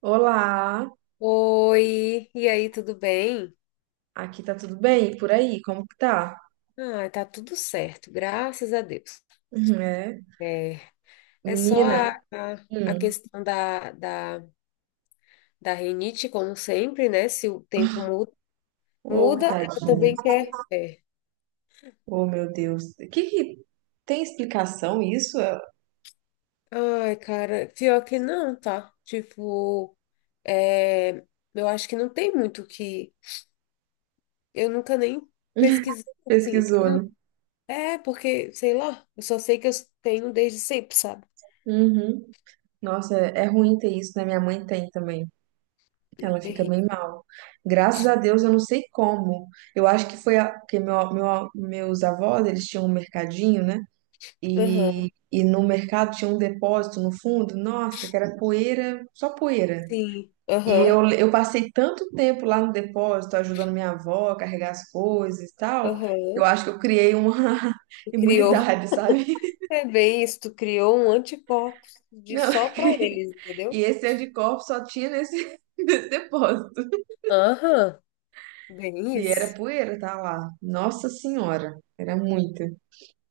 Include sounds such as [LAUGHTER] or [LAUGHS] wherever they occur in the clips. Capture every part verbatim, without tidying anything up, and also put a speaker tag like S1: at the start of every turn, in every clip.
S1: Olá,
S2: Oi, e aí, tudo bem?
S1: aqui tá tudo bem? E por aí, como que tá?
S2: Ah, tá tudo certo, graças a Deus.
S1: Uhum, é,
S2: É, é só a,
S1: menina,
S2: a, a
S1: hum,
S2: questão da, da, da rinite, como sempre, né? Se o tempo muda,
S1: ô,
S2: muda, ela
S1: tadinha,
S2: também quer. É.
S1: ô, meu Deus, que que tem explicação isso? É.
S2: Ai, cara, pior que não, tá? Tipo, é, eu acho que não tem muito o que. Eu nunca nem pesquisei assim, porque
S1: Pesquisou,
S2: não.
S1: né?
S2: É, porque, sei lá, eu só sei que eu tenho desde sempre, sabe?
S1: Uhum. Nossa, é, é ruim ter isso, né? Minha mãe tem também,
S2: É
S1: ela fica
S2: terrível.
S1: bem mal. Graças a Deus, eu não sei como. Eu acho que foi a, porque meu, meu, meus avós, eles tinham um mercadinho, né? E,
S2: Aham.
S1: e no mercado tinha um depósito no fundo, nossa, que era poeira, só poeira.
S2: Sim,
S1: E
S2: aham,
S1: eu, eu passei tanto tempo lá no depósito ajudando minha avó a carregar as coisas e tal, eu
S2: aham.
S1: acho que eu criei uma [LAUGHS]
S2: Tu criou. [LAUGHS]
S1: imunidade, sabe?
S2: É bem isso, tu criou um anticorpo de
S1: Não,
S2: só
S1: eu
S2: pra
S1: criei.
S2: eles,
S1: E
S2: entendeu?
S1: esse anticorpo só tinha nesse, [LAUGHS] nesse depósito.
S2: Aham, bem
S1: E era
S2: isso.
S1: poeira, tá lá. Nossa Senhora, era muita.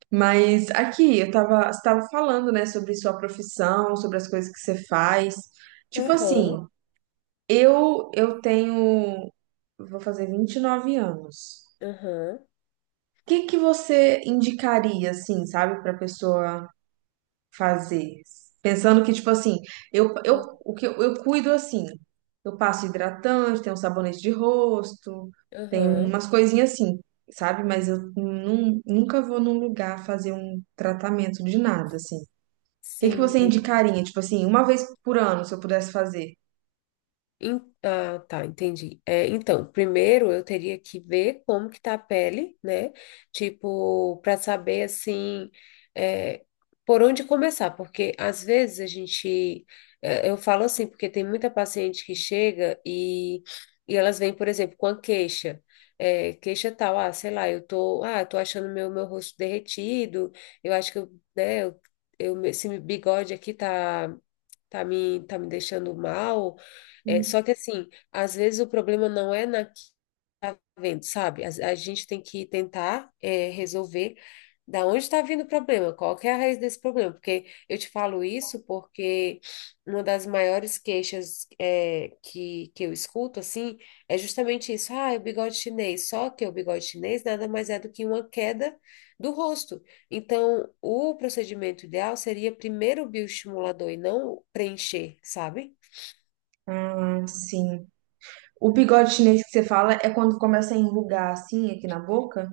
S1: Mas aqui, eu tava, você tava falando, né, sobre sua profissão, sobre as coisas que você faz. Tipo assim,
S2: Aham,
S1: eu eu tenho, vou fazer vinte e nove anos.
S2: aham,
S1: que que você indicaria, assim, sabe, para pessoa fazer? Pensando que, tipo assim, eu, eu,
S2: ah-
S1: o que eu, eu cuido assim, eu passo hidratante, tenho um sabonete de rosto, tem
S2: aham.
S1: umas coisinhas assim, sabe? Mas eu nun- nunca vou num lugar fazer um tratamento de nada, assim. O que que
S2: Sim,
S1: você
S2: entendi.
S1: indicaria? Tipo assim, uma vez por ano, se eu pudesse fazer?
S2: Em- Ah, tá, entendi. É, então, primeiro eu teria que ver como que tá a pele, né? Tipo, para saber assim, é, por onde começar, porque às vezes a gente, é, eu falo assim, porque tem muita paciente que chega e, e elas vêm, por exemplo, com a queixa, é, queixa tal, ah, sei lá, eu tô, ah, tô achando meu meu rosto derretido, eu acho que eu, né, eu, eu, esse bigode aqui tá tá me, tá me deixando mal. É, só que assim, às vezes o problema não é na vendo, sabe? A, a gente tem que tentar é, resolver da onde está vindo o problema, qual que é a raiz desse problema, porque eu te falo isso porque uma das maiores queixas é, que, que eu escuto, assim, é justamente isso, ah, é o bigode chinês, só que o bigode chinês nada mais é do que uma queda do rosto. Então, o procedimento ideal seria primeiro o bioestimulador e não preencher, sabe?
S1: Ah, sim. O bigode chinês que você fala é quando começa a enrugar assim aqui na boca?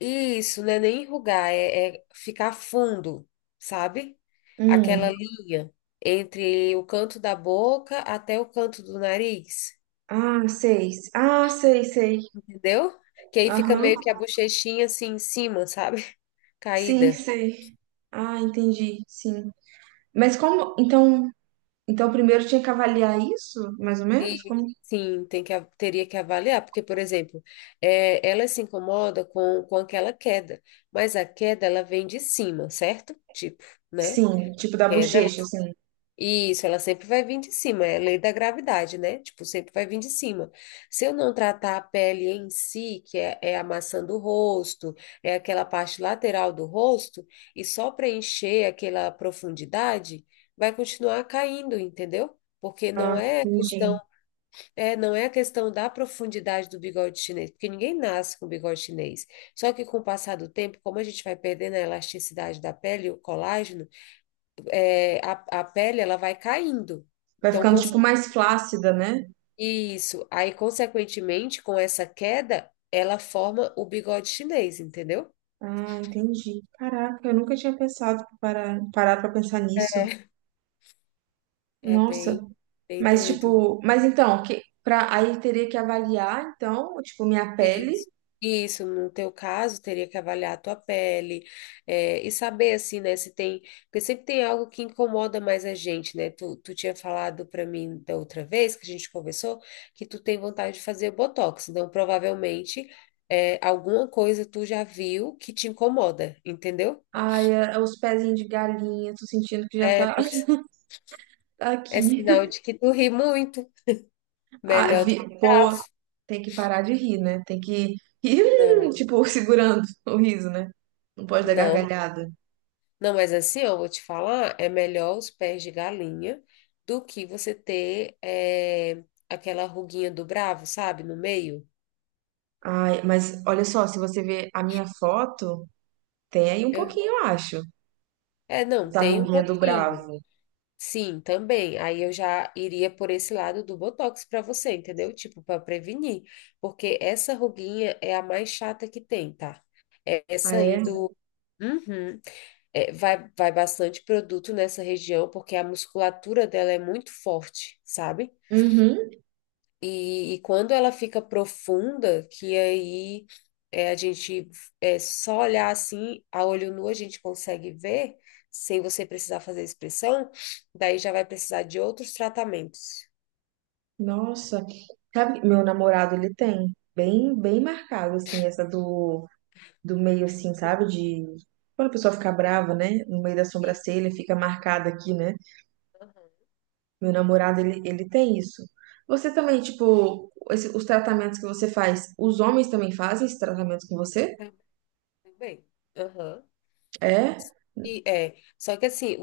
S2: Isso, não é nem enrugar, é, é ficar fundo, sabe? Aquela
S1: Hum.
S2: linha entre o canto da boca até o canto do nariz,
S1: Ah, sei. Ah, sei, sei.
S2: entendeu? Que aí fica
S1: Aham.
S2: meio que a bochechinha assim em cima, sabe? [LAUGHS]
S1: Sim,
S2: Caída.
S1: sei. Ah, entendi. Sim. Mas como. Então, então primeiro tinha que avaliar isso, mais ou menos?
S2: E
S1: Como?
S2: sim, tem que, a- teria que avaliar, porque, por exemplo, é, ela se incomoda com, com aquela queda, mas a queda ela vem de cima, certo? Tipo, né?
S1: Sim, tipo da
S2: Queda
S1: bochecha, assim.
S2: Isso, ela sempre vai vir de cima, é a lei da gravidade, né? Tipo, sempre vai vir de cima. Se eu não tratar a pele em si, que é, é a maçã do rosto, é aquela parte lateral do rosto, e só preencher aquela profundidade, vai continuar caindo, entendeu? Porque não
S1: Ah,
S2: é a questão,
S1: entendi.
S2: é, não é a questão da profundidade do bigode chinês, porque ninguém nasce com bigode chinês. Só que com o passar do tempo, como a gente vai perdendo a elasticidade da pele, o colágeno, é, a, a pele ela vai caindo.
S1: Vai
S2: Então,
S1: ficando, tipo,
S2: conse-
S1: mais flácida, né?
S2: isso. Aí, consequentemente, com essa queda, ela forma o bigode chinês, entendeu?
S1: Ah, entendi. Caraca, eu nunca tinha pensado para parar pra pensar nisso.
S2: É
S1: Nossa.
S2: bem, bem
S1: Mas,
S2: doido.
S1: tipo, mas então, que, pra, aí teria que avaliar, então, tipo, minha pele.
S2: Isso, isso, no teu caso, teria que avaliar a tua pele, é, e saber, assim, né, se tem, porque sempre tem algo que incomoda mais a gente, né, tu, tu tinha falado para mim da outra vez que a gente conversou, que tu tem vontade de fazer botox, então provavelmente é, alguma coisa tu já viu que te incomoda, entendeu?
S1: Ai, é- é os pezinhos de galinha, tô sentindo que já
S2: É,
S1: tá
S2: pois
S1: [LAUGHS]
S2: é sinal
S1: aqui.
S2: de que tu ri muito,
S1: Ah,
S2: melhor do
S1: vi-
S2: que
S1: pô,
S2: tava.
S1: tem que parar de rir, né? Tem que rir, hum,
S2: Não,
S1: tipo, [LAUGHS] segurando o riso, né? Não pode dar
S2: não.
S1: gargalhada.
S2: Não, mas assim, eu vou te falar, é melhor os pés de galinha do que você ter eh, aquela ruguinha do bravo, sabe, no meio.
S1: Ai, mas olha só, se você ver a minha foto, tem aí um
S2: Aham.
S1: pouquinho, eu acho,
S2: É, não,
S1: da
S2: tem um
S1: ruguinha do
S2: pouquinho.
S1: bravo.
S2: Sim, também. Aí eu já iria por esse lado do botox para você, entendeu? Tipo, para prevenir, porque essa ruguinha é a mais chata que tem, tá? É
S1: Ah,
S2: Essa aí
S1: é?
S2: do Uhum. É, vai vai bastante produto nessa região porque a musculatura dela é muito forte, sabe?
S1: Uhum.
S2: E, e quando ela fica profunda, que aí é, a gente é só olhar assim, a olho nu a gente consegue ver, sem você precisar fazer expressão, daí já vai precisar de outros tratamentos.
S1: Nossa. Sabe, meu namorado, ele tem bem, bem marcado, assim, essa do do meio, assim, sabe? De. Quando a pessoa fica brava, né? No meio da
S2: E,
S1: sobrancelha, fica marcada aqui, né?
S2: aham.
S1: Meu namorado, ele, ele tem isso. Você também, tipo, esse- os tratamentos que você faz, os homens também fazem esses tratamentos com você?
S2: tam- Também. Aham.
S1: É?
S2: E é, só que assim,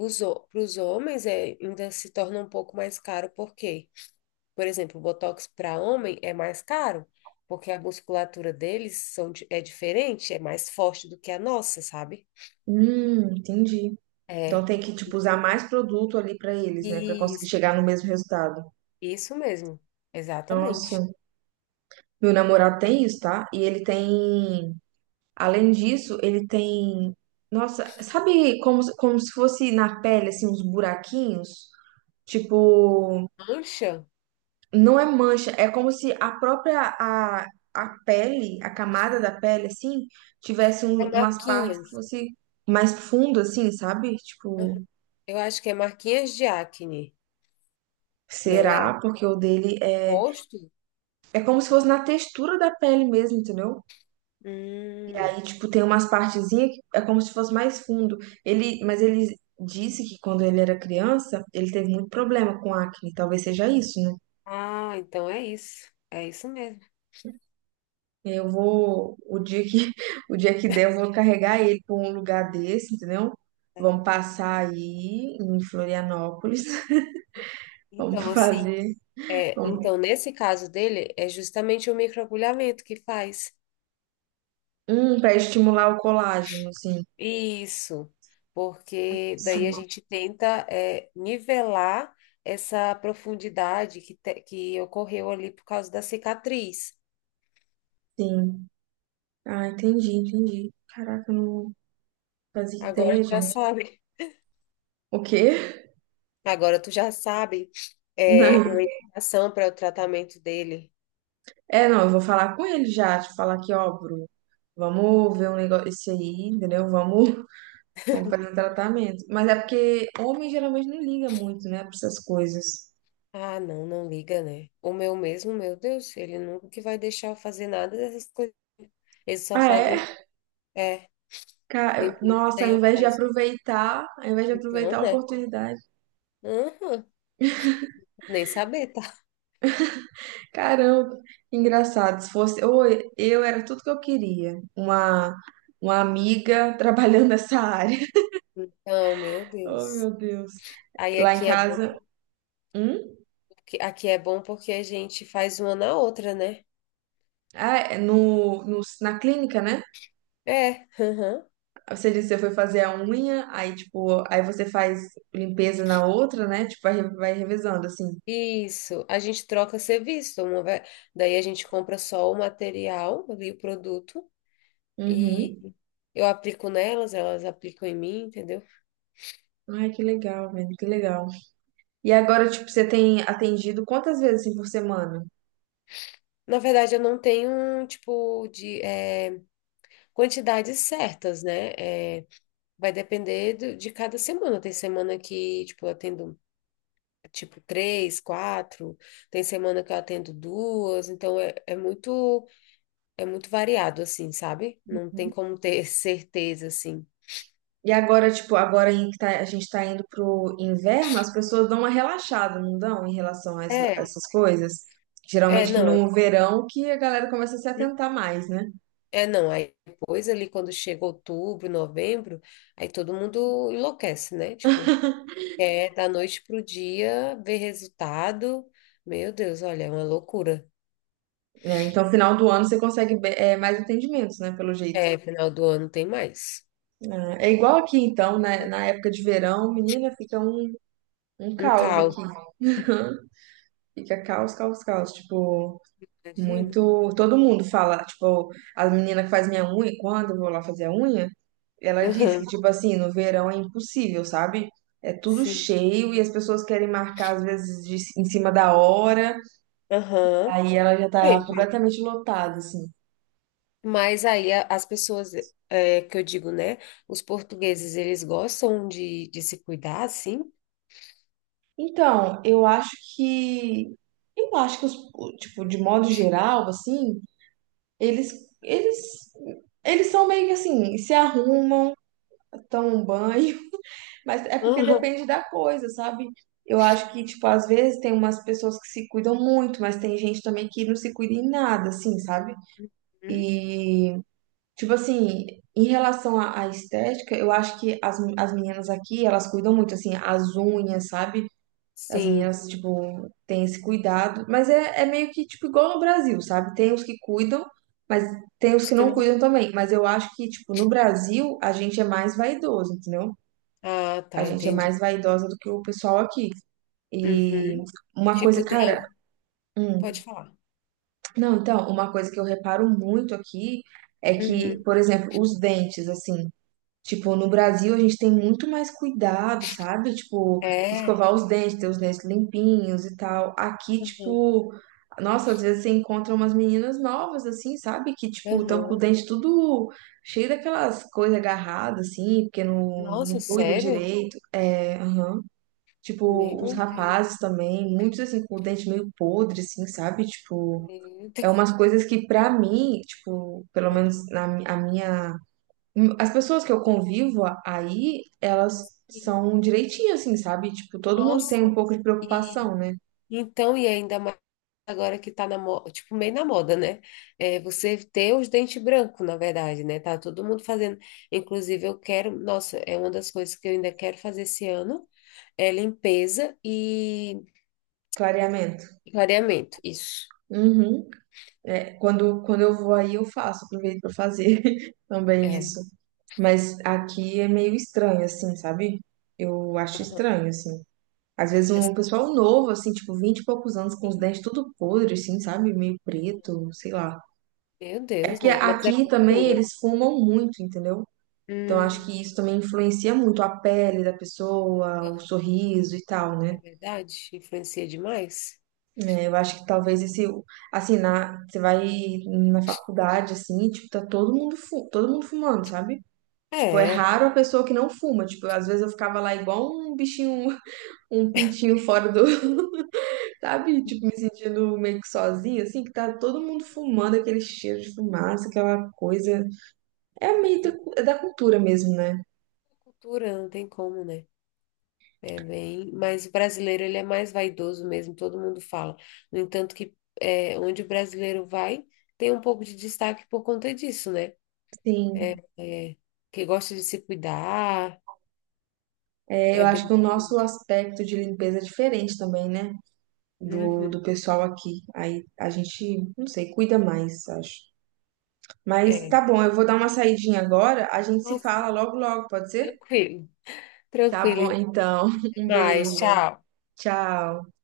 S2: para os homens é, ainda se torna um pouco mais caro, porque, por exemplo, o Botox para homem é mais caro, porque a musculatura deles são, di- é diferente, é mais forte do que a nossa, sabe?
S1: Hum, entendi. Então
S2: É.
S1: tem que, tipo, usar mais produto ali pra eles, né? Pra conseguir
S2: Isso,
S1: chegar no mesmo resultado.
S2: isso mesmo.
S1: Nossa,
S2: Exatamente.
S1: meu namorado tem isso, tá? E ele tem, além disso, ele tem, nossa, sabe como, como se fosse na pele, assim, uns buraquinhos? Tipo,
S2: Mancha
S1: não é mancha, é como se a própria a, a pele, a camada da pele, assim, tivesse
S2: é
S1: um- umas partes que
S2: marquinhas.
S1: fosse mais fundo, assim, sabe? Tipo,
S2: Uhum. Eu acho que é marquinhas de acne, não é?
S1: será? Porque o dele é.
S2: Rosto?
S1: É como se fosse na textura da pele mesmo, entendeu? E
S2: Hum.
S1: aí, tipo, tem umas partezinhas que é como se fosse mais fundo. Ele, mas ele disse que quando ele era criança, ele teve muito problema com acne, talvez seja isso, né?
S2: Ah, então é isso. É isso mesmo.
S1: Eu vou, o dia que, [LAUGHS] o dia que der, eu vou carregar ele para um lugar desse, entendeu?
S2: É.
S1: Vamos passar aí em Florianópolis. [LAUGHS] Vamos
S2: Então, assim,
S1: fazer.
S2: é,
S1: vamos-
S2: então nesse caso dele, é justamente o microagulhamento que faz.
S1: Hum, para estimular o colágeno, sim.
S2: Isso, porque daí a
S1: Sim,
S2: gente tenta é, nivelar essa profundidade que, te- que ocorreu ali por causa da cicatriz.
S1: sim. Ah, entendi, entendi. Caraca, eu não fazia
S2: Agora
S1: ideia,
S2: já
S1: gente.
S2: sabe,
S1: O quê?
S2: [LAUGHS] agora tu já sabe
S1: [LAUGHS]
S2: é,
S1: Não.
S2: uma indicação para o tratamento dele.
S1: É, não, eu vou falar com ele já, te falar que, ó, Bruno, vamos ver um negócio esse aí, entendeu? Vamos, [LAUGHS] vamos fazer um tratamento. Mas é porque homem geralmente não liga muito, né, para essas coisas.
S2: Ah, não, não liga, né? O meu mesmo, meu Deus, ele nunca que vai deixar eu fazer nada dessas coisas. Ele só
S1: Ah,
S2: faz lim
S1: é?
S2: é,
S1: Ca-
S2: limpeza,
S1: Nossa,
S2: daí
S1: ao
S2: eu
S1: invés de
S2: faço.
S1: aproveitar, ao invés de aproveitar
S2: Então,
S1: a
S2: né?
S1: oportunidade.
S2: Aham, nem saber, tá?
S1: Caramba, engraçado. Se fosse, ou eu era tudo que eu queria. Uma, uma amiga [LAUGHS] trabalhando nessa área. [LAUGHS]
S2: Não, meu
S1: Oh,
S2: Deus.
S1: meu Deus.
S2: Aí
S1: Lá em
S2: aqui é bom,
S1: casa, hum?
S2: porque- aqui é bom porque a gente faz uma na outra, né?
S1: Ah, é no, no, na clínica, né?
S2: É, aham.
S1: Você disse que você foi fazer a unha, aí tipo, aí você faz limpeza na outra, né? Tipo, vai, vai revezando assim.
S2: Isso. A gente troca serviço, uma ve- daí a gente compra só o material ali, o produto, e
S1: Uhum.
S2: eu aplico nelas, elas aplicam em mim, entendeu?
S1: Ai, que legal, velho, que legal. E agora, tipo, você tem atendido quantas vezes assim, por semana?
S2: Na verdade, eu não tenho, um tipo, de eh, quantidades certas, né? Eh, vai depender do- de cada semana. Tem semana que, tipo, eu atendo tipo três, quatro. Tem semana que eu atendo duas, então é, é muito é muito variado assim, sabe? Não tem como ter [LAUGHS] certeza assim.
S1: E agora, tipo, agora em que tá- a gente tá indo pro inverno, as pessoas dão uma relaxada, não dão, em relação a, essa-
S2: É,
S1: essas coisas?
S2: é
S1: Geralmente que
S2: não,
S1: no verão que a galera começa a se
S2: assim,
S1: atentar mais, né?
S2: é não. Aí depois ali quando chega outubro, novembro, aí todo mundo enlouquece, né? Tipo, é da noite pro dia ver resultado. Meu Deus, olha, é uma loucura.
S1: É, então, final do ano você consegue be- é, mais atendimentos, né? Pelo jeito.
S2: É, final do ano tem mais.
S1: É, é igual aqui, então, né? Na época de verão, menina, fica um, um
S2: Um
S1: caos
S2: caos,
S1: aqui. [LAUGHS] Fica caos, caos, caos. Tipo,
S2: imagino.
S1: muito. Todo mundo fala, tipo, a menina que faz minha unha, quando eu vou lá fazer a unha. Ela diz que,
S2: Aham,
S1: tipo assim, no verão é impossível, sabe? É tudo
S2: sim.
S1: cheio e as pessoas querem marcar, às vezes, de- em cima da hora,
S2: Aham.
S1: aí ela já tá
S2: Bem,
S1: completamente lotada, assim.
S2: mas aí a- as pessoas, é, que eu digo, né? Os portugueses, eles gostam de, de se cuidar, assim?
S1: Então, eu acho que. Eu acho que, os, o- tipo, de modo geral, assim, eles, eles, eles são meio que assim, se arrumam, tomam um banho, [LAUGHS] mas é porque
S2: Aham.
S1: depende da coisa, sabe? Eu acho que, tipo, às vezes tem umas pessoas que se cuidam muito, mas tem gente também que não se cuida em nada, assim, sabe?
S2: Hum?
S1: E, tipo assim, em relação à, à estética, eu acho que as, as meninas aqui, elas cuidam muito, assim, as unhas, sabe? As
S2: Sim.
S1: meninas, tipo, têm esse cuidado. Mas é, é meio que, tipo, igual no Brasil, sabe? Tem os que cuidam, mas tem os
S2: Acho
S1: que
S2: que
S1: não
S2: não.
S1: cuidam também. Mas eu acho que, tipo, no Brasil, a gente é mais vaidoso, entendeu?
S2: Ah,
S1: A
S2: tá,
S1: gente é
S2: entendi.
S1: mais vaidosa do que o pessoal aqui. E
S2: Uhum.
S1: uma
S2: Tipo,
S1: coisa, cara,
S2: tem... pode
S1: hum,
S2: falar.
S1: não, então, uma coisa que eu reparo muito aqui é que,
S2: Uhum.
S1: por exemplo, os dentes, assim. Tipo, no Brasil a gente tem muito mais cuidado, sabe? Tipo,
S2: É.
S1: escovar os dentes, ter os dentes limpinhos e tal. Aqui,
S2: Uhum.
S1: tipo, nossa, às vezes você encontra umas meninas novas, assim, sabe? Que, tipo, estão com o
S2: Uhum.
S1: dente tudo cheio daquelas coisas agarradas, assim, porque não,
S2: Nossa,
S1: não cuida
S2: sério?
S1: direito. É, aham. Tipo, os
S2: Meu Deus,
S1: rapazes também, muitos, assim, com o dente meio podre, assim, sabe? Tipo,
S2: meu
S1: é
S2: Deus.
S1: umas coisas que, pra mim, tipo, pelo menos na mi- a minha as pessoas que eu convivo a- aí, elas
S2: Sim.
S1: são direitinho, assim, sabe? Tipo, todo mundo tem um
S2: Nossa.
S1: pouco de
S2: E
S1: preocupação, né?
S2: então, e ainda mais, agora que tá na moda, tipo, meio na moda, né? É você ter os dentes brancos, na verdade, né? Tá todo mundo fazendo. Inclusive, eu quero, nossa, é uma das coisas que eu ainda quero fazer esse ano, é limpeza e
S1: Clareamento.
S2: clareamento. Isso.
S1: Uhum. É, quando, quando eu vou aí, eu faço, aproveito pra fazer [LAUGHS] também
S2: É.
S1: isso. Mas aqui é meio estranho, assim, sabe? Eu acho
S2: Aham.
S1: estranho, assim. Às vezes um
S2: Essa
S1: pessoal novo, assim, tipo, vinte e poucos anos, com os
S2: daí,
S1: dentes tudo podre, assim, sabe? Meio preto,
S2: aham.
S1: sei lá.
S2: Meu
S1: É
S2: Deus,
S1: porque
S2: né? Mas é
S1: aqui também
S2: cultura.
S1: eles fumam muito, entendeu? Então, acho
S2: Hum,
S1: que isso também influencia muito a pele da pessoa, o sorriso e tal, né?
S2: é verdade? Influencia demais?
S1: É, eu acho que talvez esse, assim, na, você vai na faculdade, assim, tipo, tá todo mundo, fu- todo mundo fumando, sabe? Tipo, é
S2: É.
S1: raro a pessoa que não fuma. Tipo, às vezes eu ficava lá igual um bichinho, [LAUGHS] um pintinho fora do, [LAUGHS] sabe? Tipo, me sentindo meio que sozinha, assim, que tá todo mundo
S2: Aham.
S1: fumando, aquele cheiro de fumaça, aquela coisa. É meio da, cu- é da cultura mesmo, né?
S2: Cultura, não tem como, né? É bem, mas o brasileiro ele é mais vaidoso mesmo, todo mundo fala. No entanto que é, onde o brasileiro vai, tem um pouco de destaque por conta disso, né? É,
S1: Sim.
S2: é, que gosta de se cuidar,
S1: É,
S2: é
S1: eu acho
S2: bem
S1: que o nosso
S2: diferente.
S1: aspecto de limpeza é diferente também, né? Do,
S2: Uhum,
S1: do pessoal aqui. Aí a gente, não sei, cuida mais, acho. Mas
S2: é.
S1: tá bom, eu vou dar uma saidinha agora. A gente se
S2: Nossa,
S1: fala logo, logo, pode ser?
S2: tranquilo,
S1: Tá
S2: tranquilo,
S1: bom,
S2: então,
S1: então. [LAUGHS]
S2: até
S1: Um beijo.
S2: mais, tchau.
S1: Tchau.